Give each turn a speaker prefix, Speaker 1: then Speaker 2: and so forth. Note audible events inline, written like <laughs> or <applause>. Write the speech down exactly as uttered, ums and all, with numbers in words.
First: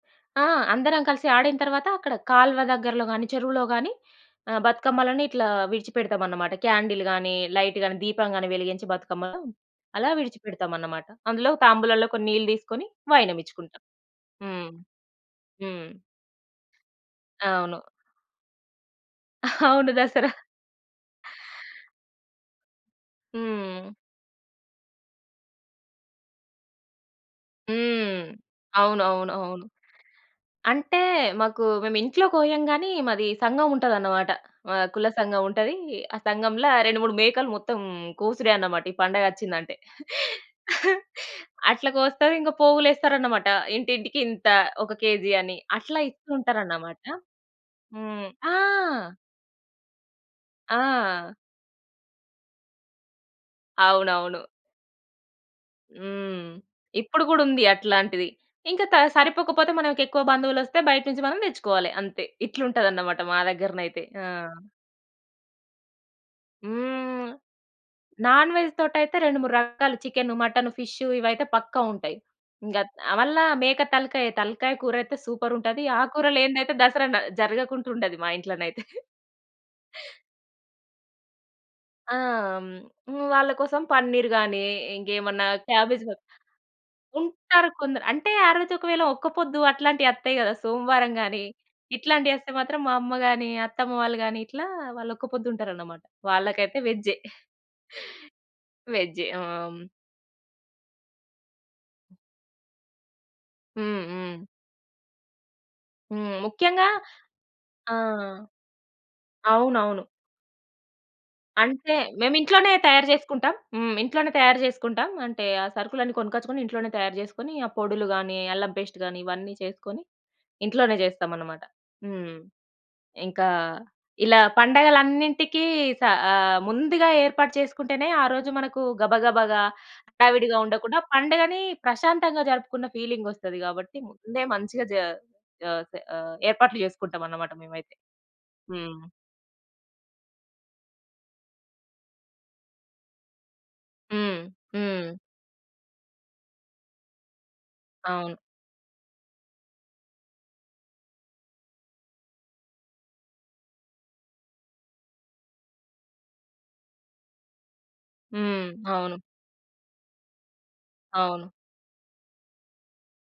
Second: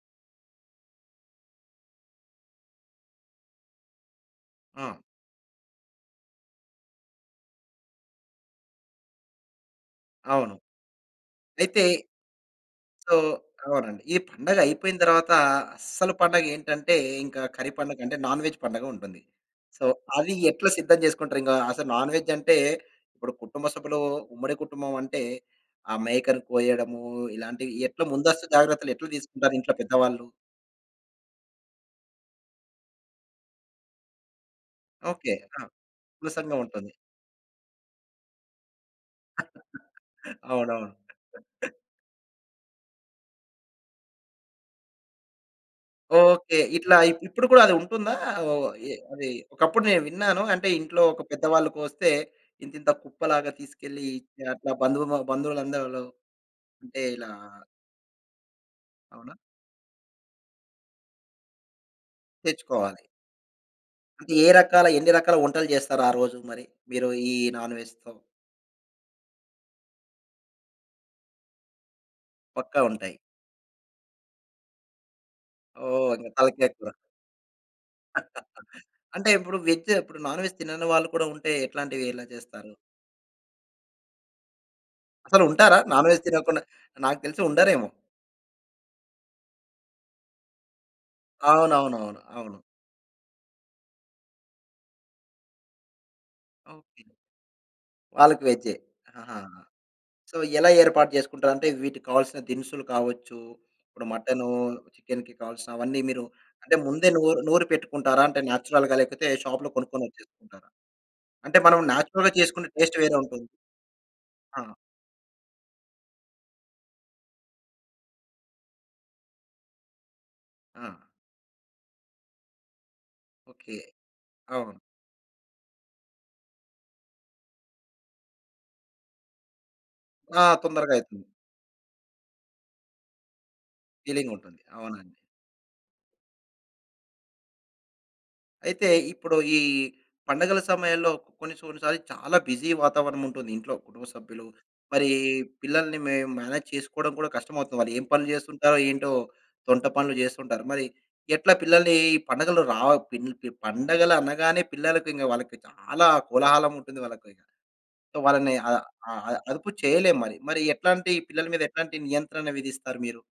Speaker 1: ఆ! అందరం కలిసి ఆడిన తరువాత అక్కడ కాలువ దగ్గరలో గాని, చెరువులో గాని ఆ
Speaker 2: ఆ!
Speaker 1: బతుకమ్మలని ఇట్లా విడిచిపెడతామన్నమాట. క్యాండిల్ గాని, లైట్ గాని, దీపం గాని వెలిగించి బతుకమ్మ అలా
Speaker 2: అవును.
Speaker 1: విడిచిపెడతామన్నమాట. అందులో
Speaker 2: అయితే
Speaker 1: తాంబూలంలో కొన్ని నీళ్ళు తీసుకొని
Speaker 2: సో,
Speaker 1: వైయానమిచ్చుకుంటాం.
Speaker 2: అవునండి. ఈ
Speaker 1: హ్మ్.
Speaker 2: పండగైపోయిన తర్వాత
Speaker 1: హ్మ్.
Speaker 2: అసలు పండగ ఏంటంటే, ఇంకా కర్రీ
Speaker 1: అవును.
Speaker 2: పండగ అంటే నాన్ వేజ్ పండుగుంటుంది. సో,
Speaker 1: అవును. దసరా.
Speaker 2: అది ఎట్లా సిద్ధం చేసుకుంటారు? ఇంగా అసలు నాన్ వేజ్ అంటే ఇప్పుడు కుటుంబ
Speaker 1: హ్మ్.
Speaker 2: సభ్యులు ఉమ్మడి కుటుంబమంటే, ఆ మేకను కోయడము ఇలాంటివి ఎట్లా
Speaker 1: హ్మ్.
Speaker 2: ముందస్తు జాగ్రత్తలు
Speaker 1: అవును.
Speaker 2: ఎట్లా
Speaker 1: అవును.
Speaker 2: తీసుకుంటారు
Speaker 1: అవును.
Speaker 2: ఇంట్లో పెద్దవాళ్ళు?
Speaker 1: అంటే మాకు మేము ఇంట్లో కోయం గానీ, మాది సంగముంటదన్నమాట. ఆ! కుల
Speaker 2: ఓకే. ఆ!
Speaker 1: సంఘముంటది. ఆ
Speaker 2: కుల
Speaker 1: సంఘం‌ల
Speaker 2: సంఘవుంటది.
Speaker 1: రెండు మూడు మేకలు మొత్తం కోసుడే అన్నమాట ఈ పండగ అచ్చిందంటే.
Speaker 2: <laughs> అవునవును.
Speaker 1: <chuckles> అట్లా కోస్తారు ఇంగా పోగులేస్తారన్నమాట. ఇంటింటికి ఇంత ఒక కేజీ అని అట్లా ఇస్తూ
Speaker 2: ఓకే. ఇట్లా
Speaker 1: ఉంటారన్నమాట.
Speaker 2: ఇప్ ఇప్పుడు కూడా అది ఉంటుందా?
Speaker 1: హ్మ్.
Speaker 2: ఓ
Speaker 1: ఆ!
Speaker 2: ఎ అది ఒకప్పుడు నేను విన్నాను అంటే, ఇంట్లో ఒక
Speaker 1: ఆ!
Speaker 2: పెద్దవాళ్ళ కోస్తే ఇంతింత కుప్పలాగా తీసుకెళ్లి
Speaker 1: అవునవును.
Speaker 2: ఇచ్చా అట్లా బంధువుము బంధువులందరు
Speaker 1: హ్మ్.
Speaker 2: అంటే
Speaker 1: ఇప్పుడు
Speaker 2: ఇలా
Speaker 1: గూడా ఉంది అట్లాంటిది. ఇంకా త
Speaker 2: అవునా?
Speaker 1: సరిపోకపోతే మనకెక్కువ బంధువు‌లోస్తే బయట నుంచి మనం తెచ్చుకోవాలి అంతే. ఇట్లా
Speaker 2: తెచ్చుకోవాలి.
Speaker 1: ఉంటదన్నమాట మా దగ్గరనైతే. ఆ!
Speaker 2: అంటే, ఏ రకాల ఎన్ని రకాల వంటలు చేస్తారు ఆ రోజు మరి మీరు
Speaker 1: హ్మ్.
Speaker 2: ఈ నాన్ వేజ్‌తో?
Speaker 1: నాన్‌వేజ్‌తోటైయితే రెండు మూడు రకాలు చికెను, మటను, ఫిషు ఇవైతే పక్కా ఉంటాయి.
Speaker 2: పక్కా
Speaker 1: ఇంగా ఆహ్,
Speaker 2: ఉంటాయి.
Speaker 1: వల్ల మేక తలకాయ, తలకాయ కూరైతే సూపరుంటది! ఆ
Speaker 2: ఓహ్! ఇంగా తలకాయ
Speaker 1: కూరలేనిదైతే
Speaker 2: కూర.
Speaker 1: దసరా న జరగకుంటా ఉండది మా
Speaker 2: <laughs>
Speaker 1: ఇంట్లోనైతే.
Speaker 2: అంటే, ఇప్పుడు వెజ్జు ఇప్పుడు నాన్ వేజ్ తినని వాళ్ళు కూడా ఉంటే ఎట్లాంటివి
Speaker 1: ఆ!
Speaker 2: ఎలా చేస్తారు?
Speaker 1: వాళ్ళ కోసం పన్నీర్ గాని,
Speaker 2: అసలు
Speaker 1: ఇంకేమన్నా
Speaker 2: ఉంటారా?
Speaker 1: క్యాబేజ్
Speaker 2: నాన్ వేజ్ తినకుండా? నాకు తెలిసి
Speaker 1: ఉంటారు
Speaker 2: ఉండరేమో?
Speaker 1: కొందరు. అంటే ఆ రోజు ఒకవేళ ఒక్కపొద్దు అట్లాంటి అత్తయి కదా! సోమవారం గాని
Speaker 2: అవునవునవును.
Speaker 1: ఇట్లాంటివి అస్తే
Speaker 2: అవును
Speaker 1: మాత్రం మా అమ్మ గాని, అత్తమ్మ వాళ్ళు గాని ఇట్లా వాళ్ళు ఒక్క పొద్దుంటారన్నమాట వాళ్ళకైతే
Speaker 2: ఓకే.
Speaker 1: వెజ్జే.
Speaker 2: వాళ్ళకి వెజ్జే.
Speaker 1: వేజ్జే. ఆ!
Speaker 2: ఆహాహా! సో, ఎలా ఏర్పాటు చేసుకుంటారు? అంటే వీటికి కావాల్సిన దినుసులు కావచ్చు,
Speaker 1: హ్మ్.
Speaker 2: ఇప్పుడు
Speaker 1: హ్మ్.
Speaker 2: మటను, చికెన్‌కి కావాల్సిన అవన్నీ మీరు
Speaker 1: హ్మ్.
Speaker 2: అంటే
Speaker 1: ముఖ్యంగా
Speaker 2: ముందే నూరు నూరి
Speaker 1: ఆ!
Speaker 2: పెట్టుకుంటారా అంటే నేచురల్‌గా లేకపోతే షాప్‌లో
Speaker 1: అవునవును.
Speaker 2: కొనుక్కొనివచ్చేస్తుంటారా? అంటే మనం
Speaker 1: అంటే
Speaker 2: నేచురల్‌గా
Speaker 1: మేము
Speaker 2: చేసుకునే
Speaker 1: ఇంట్లోనే
Speaker 2: టేస్ట్
Speaker 1: తయారు
Speaker 2: వేరేవుంటుంది.
Speaker 1: చేసుకుంటాం హ్మ్. ఇంట్లోనే తయారు
Speaker 2: ఆహా!
Speaker 1: చేసుకుంటాం అంటే, ఆ సరుకులన్నీ కొనుకొచ్చుకొని ఇంట్లోనే తయారు చేసుకొని ఆ పొడులు గానీ, అల్లం పేస్ట్ గానీ ఇవన్నీ చేసుకొని ఇంట్లోనే
Speaker 2: ఆ!
Speaker 1: చేస్తామన్నమాట. హ్మ్. ఇంకా
Speaker 2: ఓకే.
Speaker 1: ఇలా
Speaker 2: అవును.
Speaker 1: పండగలన్నింటికీ స ఆహ్, ముందుగా ఏర్పాటు చేసుకుంటేనే ఆరోజు మనకు గబగబాగా,
Speaker 2: ఆ!
Speaker 1: హడావిడిగా ఉండకుండా
Speaker 2: తొందరగైతుంది.
Speaker 1: పండుగని ప్రశాంతంగా జరుపుకున్న ఫీలింగోస్తది కాబట్టి, ముందే
Speaker 2: ఫీలింగుంటుంది.
Speaker 1: మంచిగా జ
Speaker 2: అవునండి.
Speaker 1: జ ఆహ్, ఏర్పాట్లు చేసుకుంటామన్నమాట మేమైతే.
Speaker 2: అయితే,
Speaker 1: హ్మ్.
Speaker 2: ఇప్పుడు ఈ పండుగల సమయంలో కొన్ని, కొన్నిసార్లు చాలా బిజీ వాతావరణముంటుంది ఇంట్లో కుటుంబ
Speaker 1: హ్మ్.
Speaker 2: సభ్యులు, మరి
Speaker 1: హ్మ్.
Speaker 2: పిల్లల్ని మే మేనేజ్ చేసుకోవడం కూడా కష్టమోతుంది. వాళ్ళు ఏం పనులు
Speaker 1: అవును.
Speaker 2: చేస్తుంటారో, ఏంటో తొంట పనులు చేస్తుంటారు. మరి ఎట్లా పిల్లల్ని ఈ పండగలు రావ పిన్ ప పండగలు అనగానే పిల్లలకింక వాళ్ళకి చాలా కోలాహలముంటుంది వాళ్ళకి. సో, వాళ్ళని
Speaker 1: హ్మ్.
Speaker 2: అ అ
Speaker 1: అవును.
Speaker 2: అదుపు చేయలేం మరి మరి ఎట్లాంటి పిల్లల
Speaker 1: అవును.
Speaker 2: మీద ఎట్లాంటి నియంత్రణ విధిస్తారు మీరు?